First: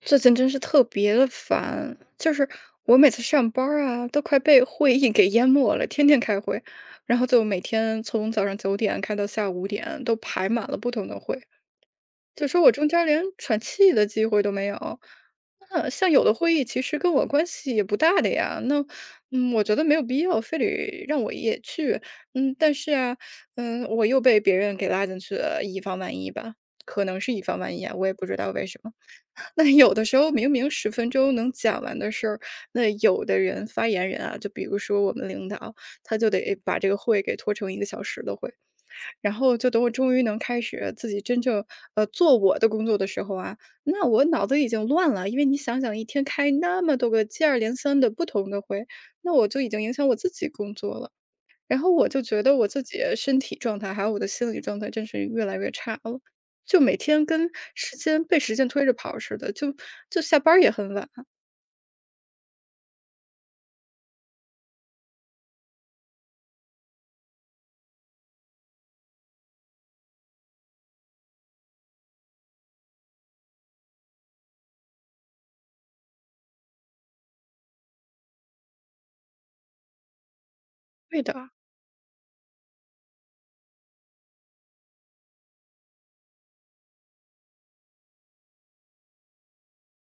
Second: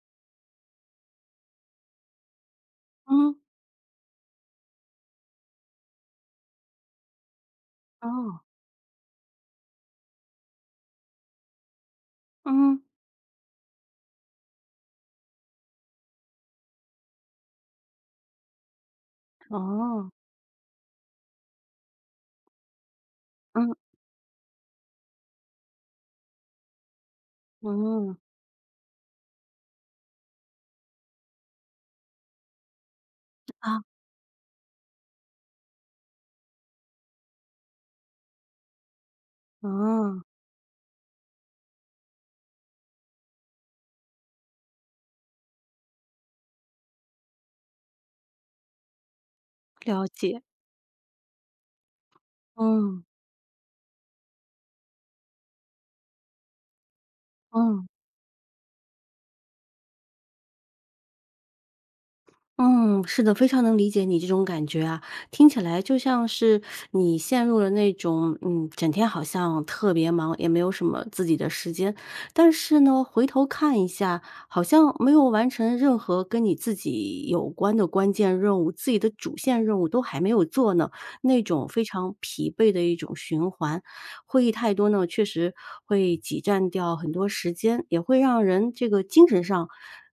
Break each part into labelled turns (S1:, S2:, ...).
S1: 最近真是特别的烦，就是我每次
S2: 嗯，
S1: 上班儿啊，都快被会议给淹没了，天天开会，然后就每天从
S2: 哦，
S1: 早上9点开到下午5点，都排满了不同的会，就说我
S2: 嗯，
S1: 中间儿连喘气的机会都没有。那像有的会议其实跟我关系也不大的呀，那，我觉得没有
S2: 哦，
S1: 必要非得让我也去。但是啊，
S2: 嗯，
S1: 我又被别人给拉进去了，以防万一吧，可能是以防万一啊，我也
S2: 嗯，
S1: 不知道为什么。那有的时候明明十分钟能讲完的事儿，那有的人
S2: 啊。
S1: 发言人啊，就比如说我们领导，他就得把这个会给拖成一个小时的会。然后就等我终
S2: 嗯，
S1: 于能开始自己真正，做我的工作的时候啊，那我脑子已经乱了。因为你想想一天开那么多个接二连三的不同的会，那我就已经影
S2: 了
S1: 响我自
S2: 解，
S1: 己工作了。然后我就觉得我自己
S2: 嗯，
S1: 的身体状态，还有我的心理状态真是越来越差了，就每天跟
S2: 嗯，
S1: 时间被时间推着跑似的，就下班儿也很晚。
S2: 嗯，是的，非常能理解你这种感觉啊，听起来就像是你陷入了那种，整天好像特别忙，也没有什么自己的时间，但是呢，回头看一下，好像没有完成任何跟你自己有关的关键任务，自己的主线任务都还没有做呢，
S1: 对
S2: 那
S1: 的，
S2: 种非常疲惫的一种循环。会议太多呢，确实会挤占掉很多时间，也会让人这个精神上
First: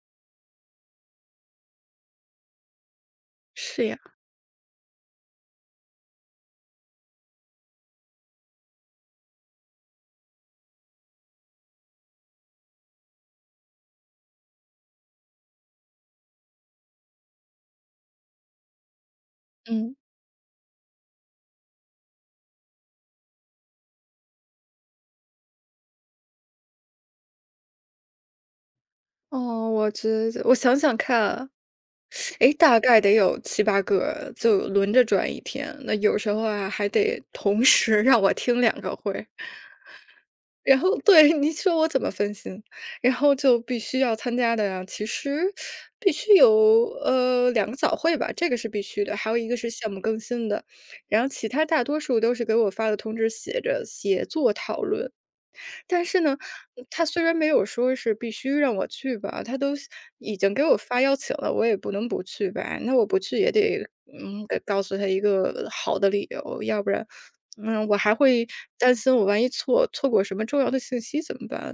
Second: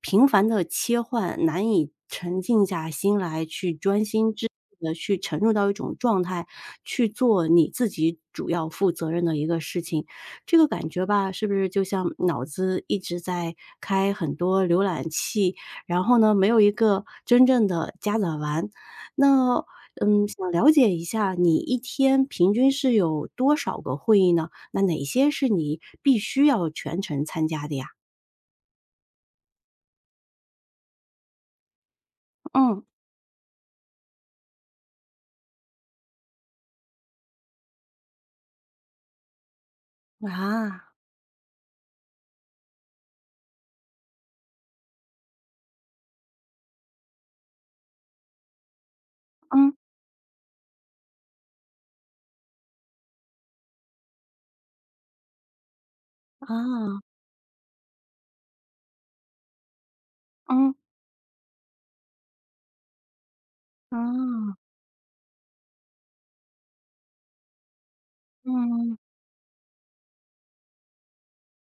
S2: 频繁的切换，难以沉静下心来去
S1: 是呀，
S2: 专心致志的去沉入到一种状态，去做你自己主要负责任的一个事情。这个感觉吧，是不是就像脑子一直在开很多浏览器，然后呢，没有一个真正的加载完。那
S1: 嗯，
S2: 想了解一下你一天平均是有多少个会议呢？那哪些是你必须要全程参加的呀？
S1: 哦，我觉得我想想看，诶，大
S2: 嗯，
S1: 概得有七八个，就轮着转一天。那有时候啊，还得同时让我听两个会。然
S2: 啊，
S1: 后对，你说我怎么分心？然后就必须要参加的呀，其实必须有，两个早会吧，这个是必须的，还有一个是
S2: 嗯，
S1: 项目更新的。然后其他大多数都是给我发的通知，写着“写作讨论”。但是呢，
S2: 啊，
S1: 他虽然没有说是必须让我去吧，他都是已经给
S2: 嗯，
S1: 我发邀请了，我也不能不去吧。那我不去也得，
S2: 啊，
S1: 给告诉他一个好的理由，要不然，我还会担
S2: 嗯，
S1: 心我万一错过什么重要的信息怎么办？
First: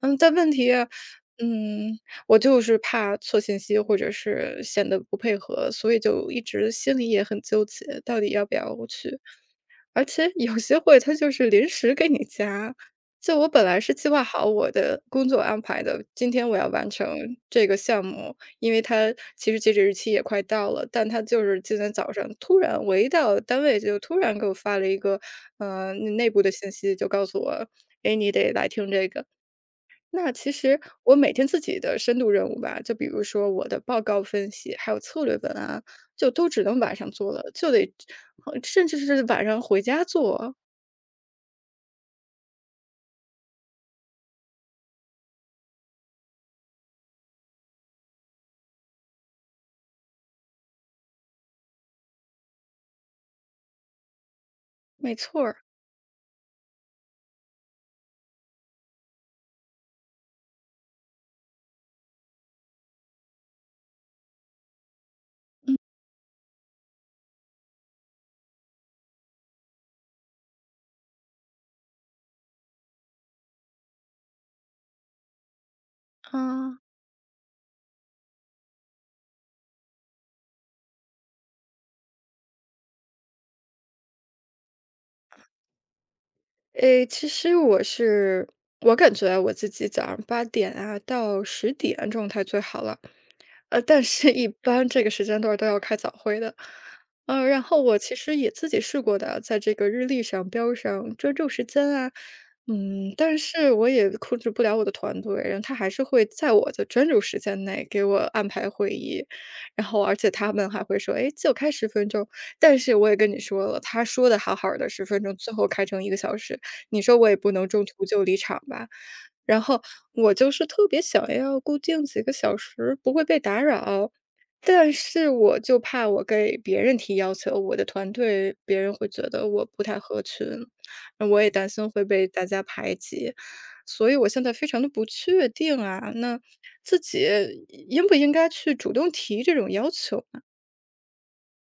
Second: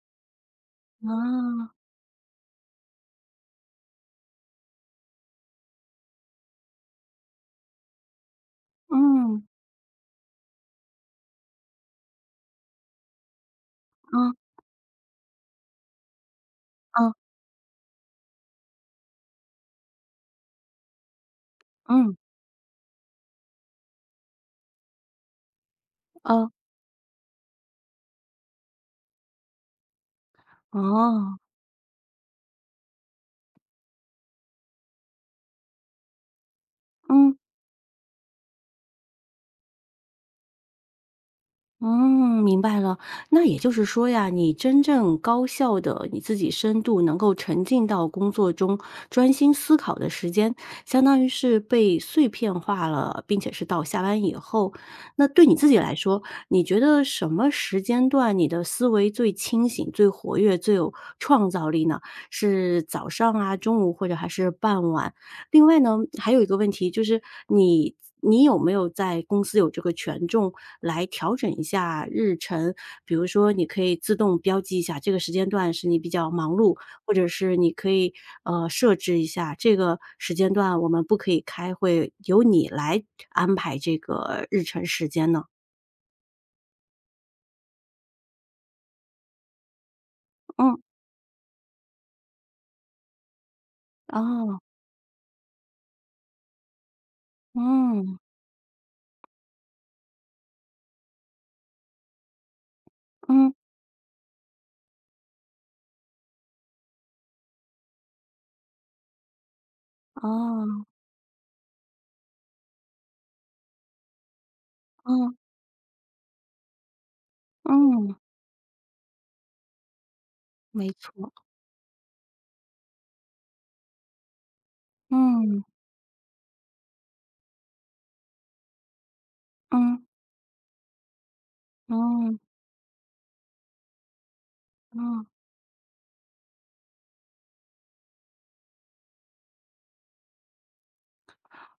S1: 但问题啊，
S2: 啊，
S1: 嗯，我就是怕错信息或者是显得不配合，所以就一直心里也很纠结，到底要不要去。
S2: 嗯，
S1: 而且有些会他就是临时给你加，就我本来是计划
S2: 啊，
S1: 好我的工作安排的，今天我要完成
S2: 啊，
S1: 这个项目，因为它其实截止日期也快到了，但它就是今天早
S2: 嗯，
S1: 上突然我一到单位就突然给我发了一个，内部
S2: 啊
S1: 的信息，就告诉我，哎，你得来听这个。那其实我每
S2: 哦，
S1: 天自己的深度任务吧，就比如说我的报告分析，还有策略文案，就都只能晚上做
S2: 嗯。
S1: 了，就得甚至是晚上回家做。
S2: 嗯，明白了。那也就是说呀，你真正高效的你自己深度能够沉浸到工作中，专心思考的时间，相当于是被碎片化了，并且是到下班以后。
S1: 没
S2: 那
S1: 错
S2: 对你
S1: 儿，
S2: 自己来说，你觉得什么时间段你的思维最清醒、最活跃、最有创造力呢？是早上啊、中午或者还是傍晚？另外呢，还有一个问题就是你你有没有在公司有这个权重来调整一下日程？比如说你可以自动标记一下这个时间段是你比较忙
S1: 啊，
S2: 碌，或者是你可以，设置一下这个时间段我们不可以开会，由你来安排这个日程时间呢？
S1: 诶，其实我感觉啊我自己早上8点
S2: 嗯，
S1: 啊到10点状态最好了，但是一
S2: 哦，
S1: 般这个时间段儿都要开早会的。然后我其
S2: 嗯，
S1: 实也自己试过的啊，在这个日历上标上专注时间啊，嗯，但
S2: 嗯，
S1: 是我也控制不了我的团队，然后他还是会在我的专注时间内给我安排会议，然后而且他们还
S2: 哦，
S1: 会说，哎，就开十分钟，但是我也跟你说了，他说的好好的十分
S2: 嗯，
S1: 钟，最后开成一个小时，你说我也不能中途
S2: 嗯，
S1: 就离场吧？然后我就是特
S2: 没
S1: 别想
S2: 错，
S1: 要固定几个小时，不会被打扰，但是我
S2: 嗯，
S1: 就怕我给别人提要求，我的团队别人会觉得我不太
S2: 嗯，
S1: 合群，那我也担心会被
S2: 嗯，
S1: 大家排挤，所以我现在非常的不
S2: 嗯。
S1: 确定啊，那自己应不应该去主动提这种要求？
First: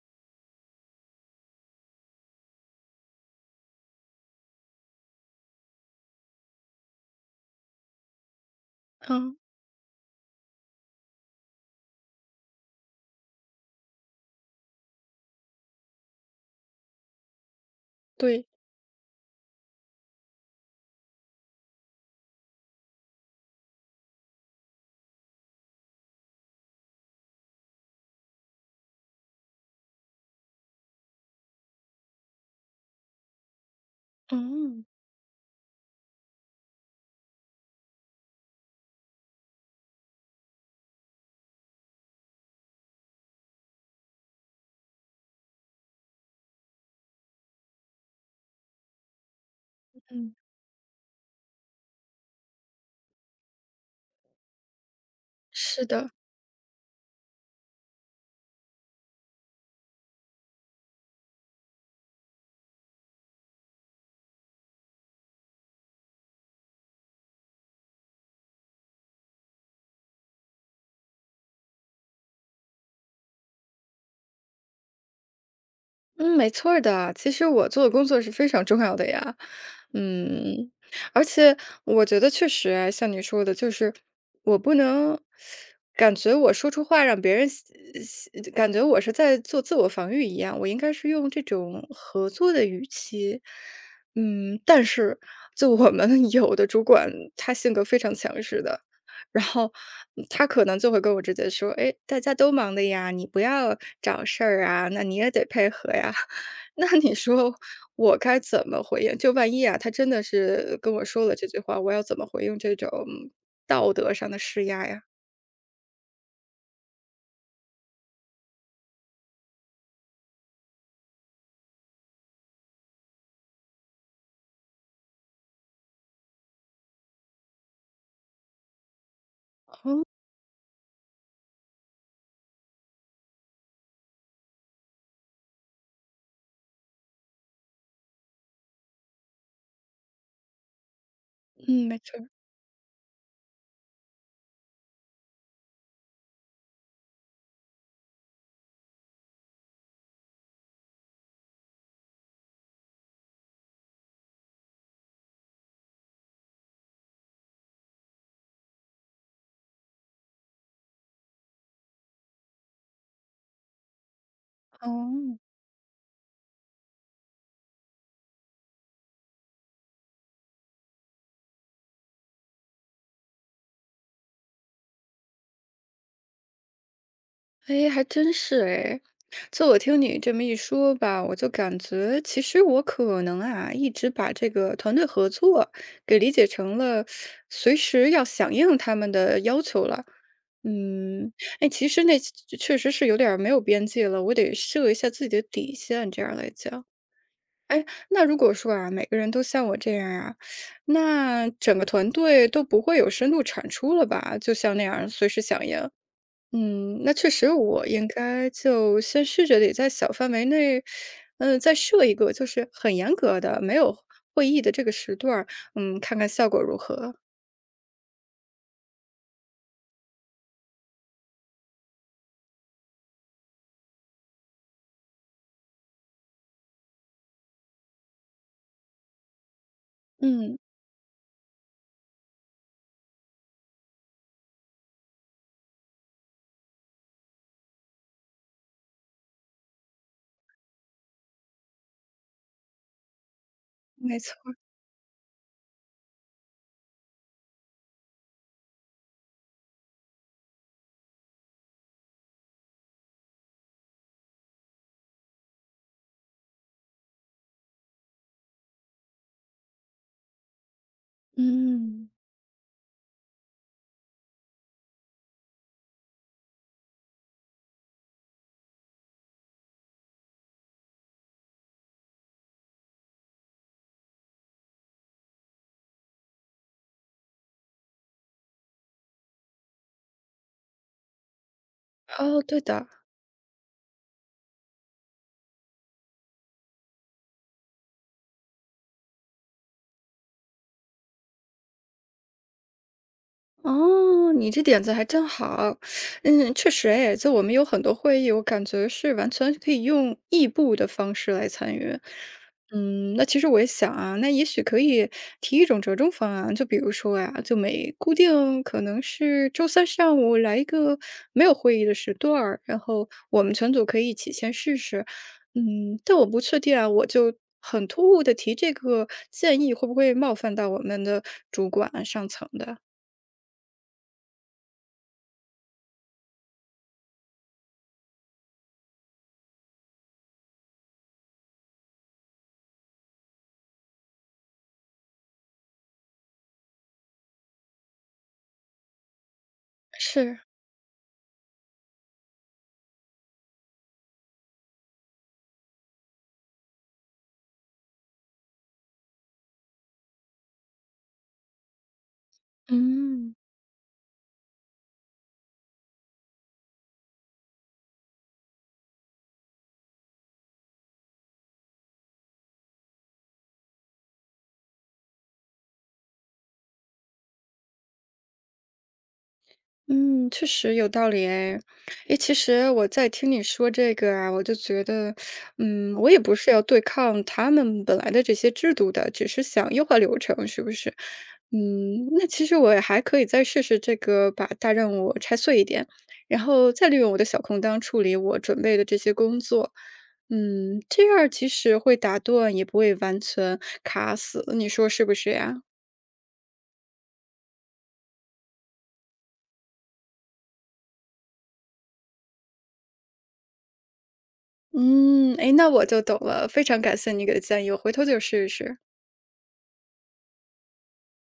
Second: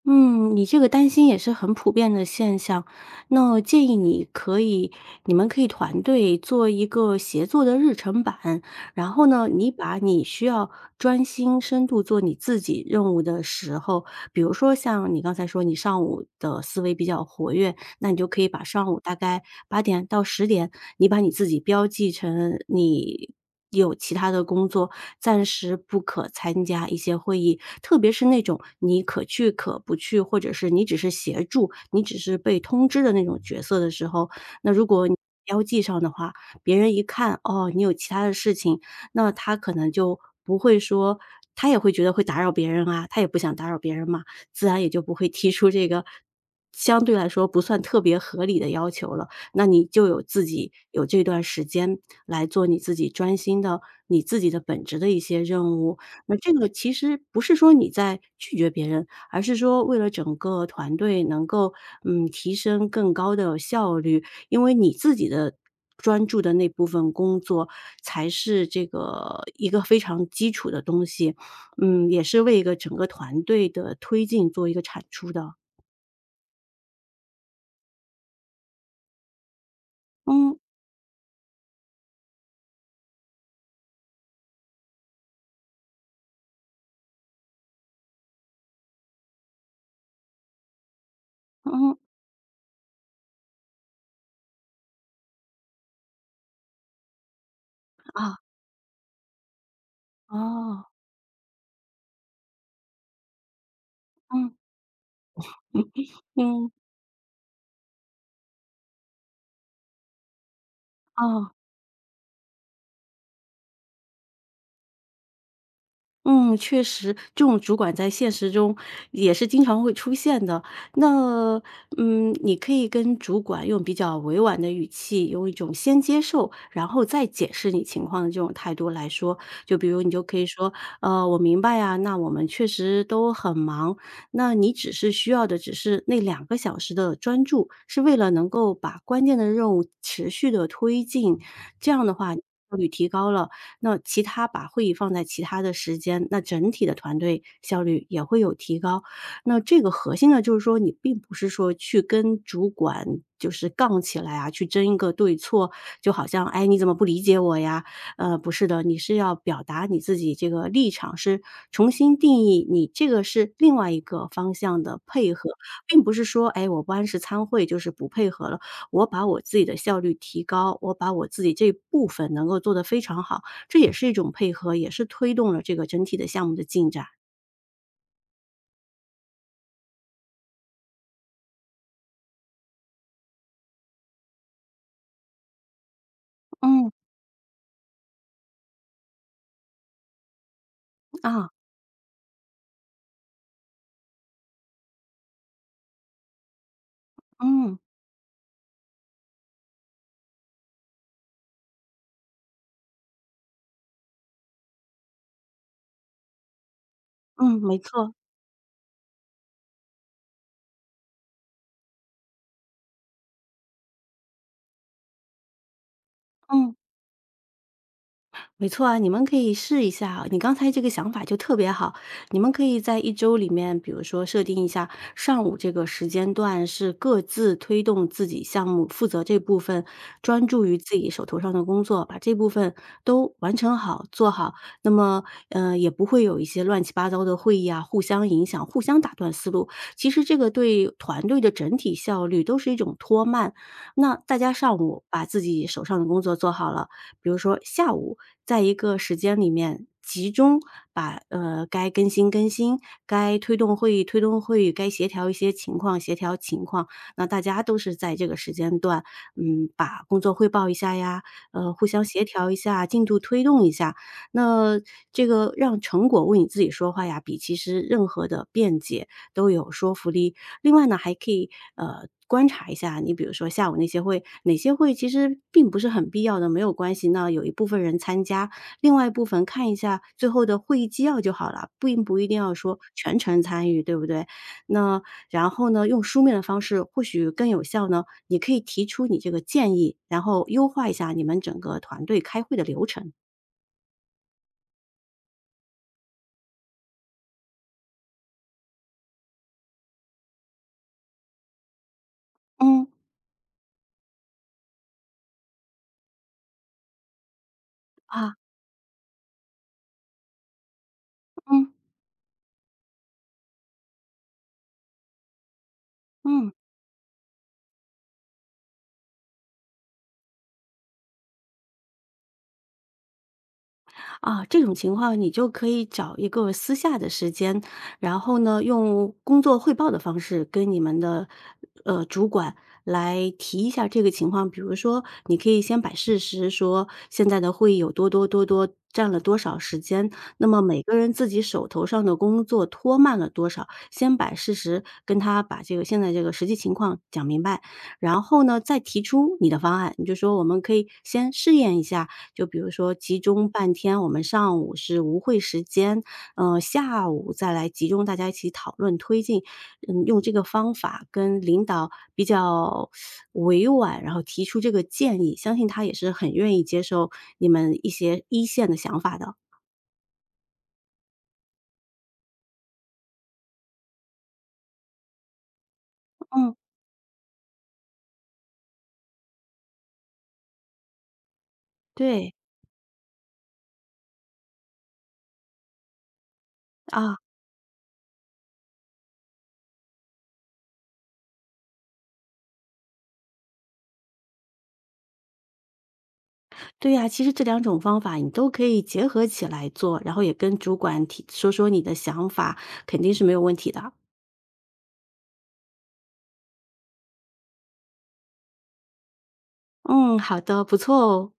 S2: 嗯，你这个担心也是很普遍的现象。那我建议你可以，你们可以团队做一个协作的日程版，然后
S1: 嗯，
S2: 呢，你把你需要专心深度做你自己任务的时候，比如说像你刚才说你上午的思维比较活跃，那你就可
S1: 对，
S2: 以把上午大概8点到10点，你把你自己标记成你有其他的工作，暂时不可参加一些会议，特别是那种你可去可不去，或者是你只是协助，你只是被通知的那种角色的时候，那
S1: 嗯，
S2: 如果你标记上的话，别人一看，哦，你有其他的事情，那他可能就不会说，他也会觉得会打扰别人啊，他也不想打扰别人嘛。自然也就不会提出这个相对来说不算特别合理的要求了。那你就有
S1: 嗯，
S2: 自己有这段时间来做你自己专心的、你自己的本职的一些任
S1: 是
S2: 务。
S1: 的。
S2: 那这个其实不是说你在拒绝别人，而是说为了整个团队能够提升更高的效率，因为你自己的专注的那部分工作才是这个一个非常基础的东西，嗯，也是为一个整个团队的推进做一个产出的。
S1: 嗯，没错儿的。其实我做的工作是非常重要的呀，
S2: 嗯，
S1: 嗯，而且我觉得确实啊，像你说的，就是我不能感觉我说出话让别人感觉我是在做自我防御一样，我应该是用这
S2: 嗯，
S1: 种
S2: 嗯
S1: 合作的语气。但是就我们 有的主管，他性格非常
S2: 啊，
S1: 强势的，然后他可能
S2: 哦，
S1: 就会跟我直接说：“哎，大家都忙的呀，你不要找事
S2: 嗯，
S1: 儿啊，那你也得配
S2: 嗯，
S1: 合呀。”
S2: 嗯
S1: 那你说我该怎么回应？就万一啊，他真的是跟我说了这
S2: 哦。
S1: 句话，我要怎么回应这种道德上的施压呀？
S2: 嗯，确实，这种主管在现实中也是经常会出现的。那，嗯，你可以跟主管用比较委婉的语气，用一种先接受，然后再解释你情况的这种态度来说。就比如
S1: 嗯
S2: 你就可以说，我明白啊，那我们确实都很忙，那你只是需要的只是那两个小时的专注，是为了能够把关键的任务持续的推进，
S1: 嗯，
S2: 这
S1: 没
S2: 样的
S1: 错
S2: 话效率提高了。那其他把会议放在其他的时间，那整体的团队效率也会有提高。那这个核心呢，就是说你并不是说去跟主管就是杠起来啊，去争一个对错，就好像哎你怎么不理解我呀？不是的，你是要表达你自己这个立场，是重新定义你这个是另外一个方向的配
S1: 哦。
S2: 合，并不是说哎我不按时参会就是不配合了，我把我自己的效率提高，我把我自己这部分能够做得非常好。这也是一种配合，也是推动了这个整体的项目的进展。
S1: 哎，还真是哎。就我听你这么一说吧，我就感觉其实我可能啊，一直把这个团队合作给理解成
S2: 嗯，
S1: 了随时要响应他们的要求了。嗯，
S2: 啊，
S1: 哎，其实那确实是有点儿没有边界了，我得设一下自己的底线，这样来讲。
S2: 嗯，
S1: 哎，那如果说啊，每个人都像我这样啊，那整个团队都不会有深度产出了吧？就像那样随时响应。那确实
S2: 嗯，没
S1: 我应
S2: 错，
S1: 该就先试着得在小范围内，再设一个就是很严格的，没有会议的这个时段儿看看效果
S2: 嗯。
S1: 如何。
S2: 没错啊，你们可以试一下啊。你刚才这个想法就特别好，你们可以在一周里面，比如说设定一下上午这个时间段是各自推动自己项目，负责这部分，专
S1: 嗯，
S2: 注于自己手头上的工作，把这部分都完成好、做好。那么，也不会有一些乱七八糟的会议啊，互相影响、互相打断思路。其实这个对团队的整体效率都是一种拖慢。那
S1: 没
S2: 大家
S1: 错。
S2: 上午把自己手上的工作做好了。比如说下午在一个时间里面集中把该更新更新，该推动会议推动会议，该协调一些情况协调情况。那大家都是在这个时间段，嗯，把工作汇报一下呀，互相
S1: 嗯。
S2: 协调一下，进度推动一下。那这个让成果为你自己说话呀，比其实任何的辩解都有说服力。另外呢，还可以观察一下，你比如说下午那些会，哪些会其实并不是很必要的，没有关系。那有一部分人参加，另外一部分看一下最后的会议纪要就好了，并不一定
S1: 哦，
S2: 要
S1: 对
S2: 说
S1: 的。
S2: 全程参与，对不对？那然后呢，用书面的方式或许更有效呢。你可以提出你这个建议，然后优化一下你们整个团队开会的流程。
S1: 哦，你这点子还真好。嗯，确实哎，就我们有很多会议，我感觉是完全可以用异步的方式来参与。
S2: 嗯
S1: 那其实我也想啊，那也许可以提一种折中方案，就比如说呀，就每固
S2: 啊，
S1: 定可能是周三上午来一个没有
S2: 嗯
S1: 会议的时段儿，然后我们全组可以一起先试试。但我不
S2: 嗯。
S1: 确定啊，我就很突兀的提这个建议，会不会冒犯到我们的主管上层的？
S2: 啊，这种情况你就可以找一个私下的时间，然后呢，用工作汇报的方式跟你们的主管来提一下这个情况。比如说，你可以先摆事实，说现在的会议有多占了多少时间，
S1: 是。
S2: 那么每个人自己手头上的工作拖慢了多少，先摆事实，跟他把这个现在这个实际情况讲明白，然后呢，再提出你的方案。你就说我们可以先试验一下，就比如说集
S1: 嗯
S2: 中半天，我们上午是无会时间，嗯，下午再来集中大家一起讨论推进。嗯，用这个方法跟领导比较委婉，然后提出这个建议，相信他也是很愿意接受你们一些一线的想法的。
S1: 嗯，确实有道理哎。诶，其实我在听你说这个啊，我就觉得，我也不是
S2: 嗯，
S1: 要对抗他们本来的这些制度的，只是想优化流程，是不是？那
S2: 对，
S1: 其实我也还可以再试试这个，把大任务拆碎一点，然后再利用
S2: 啊，
S1: 我的小空档处理我准备的这些工作。这样儿其实会打断，也不会完全卡死，你说是不是呀？
S2: 对呀，其实这两种方法你都可以结合起来做，然后也跟主管提说说你的想法，肯定是没有问题的。
S1: 嗯，哎，那我就懂了，非常感谢你给的建议，我回头就试一试。
S2: 嗯，好的，不错哦。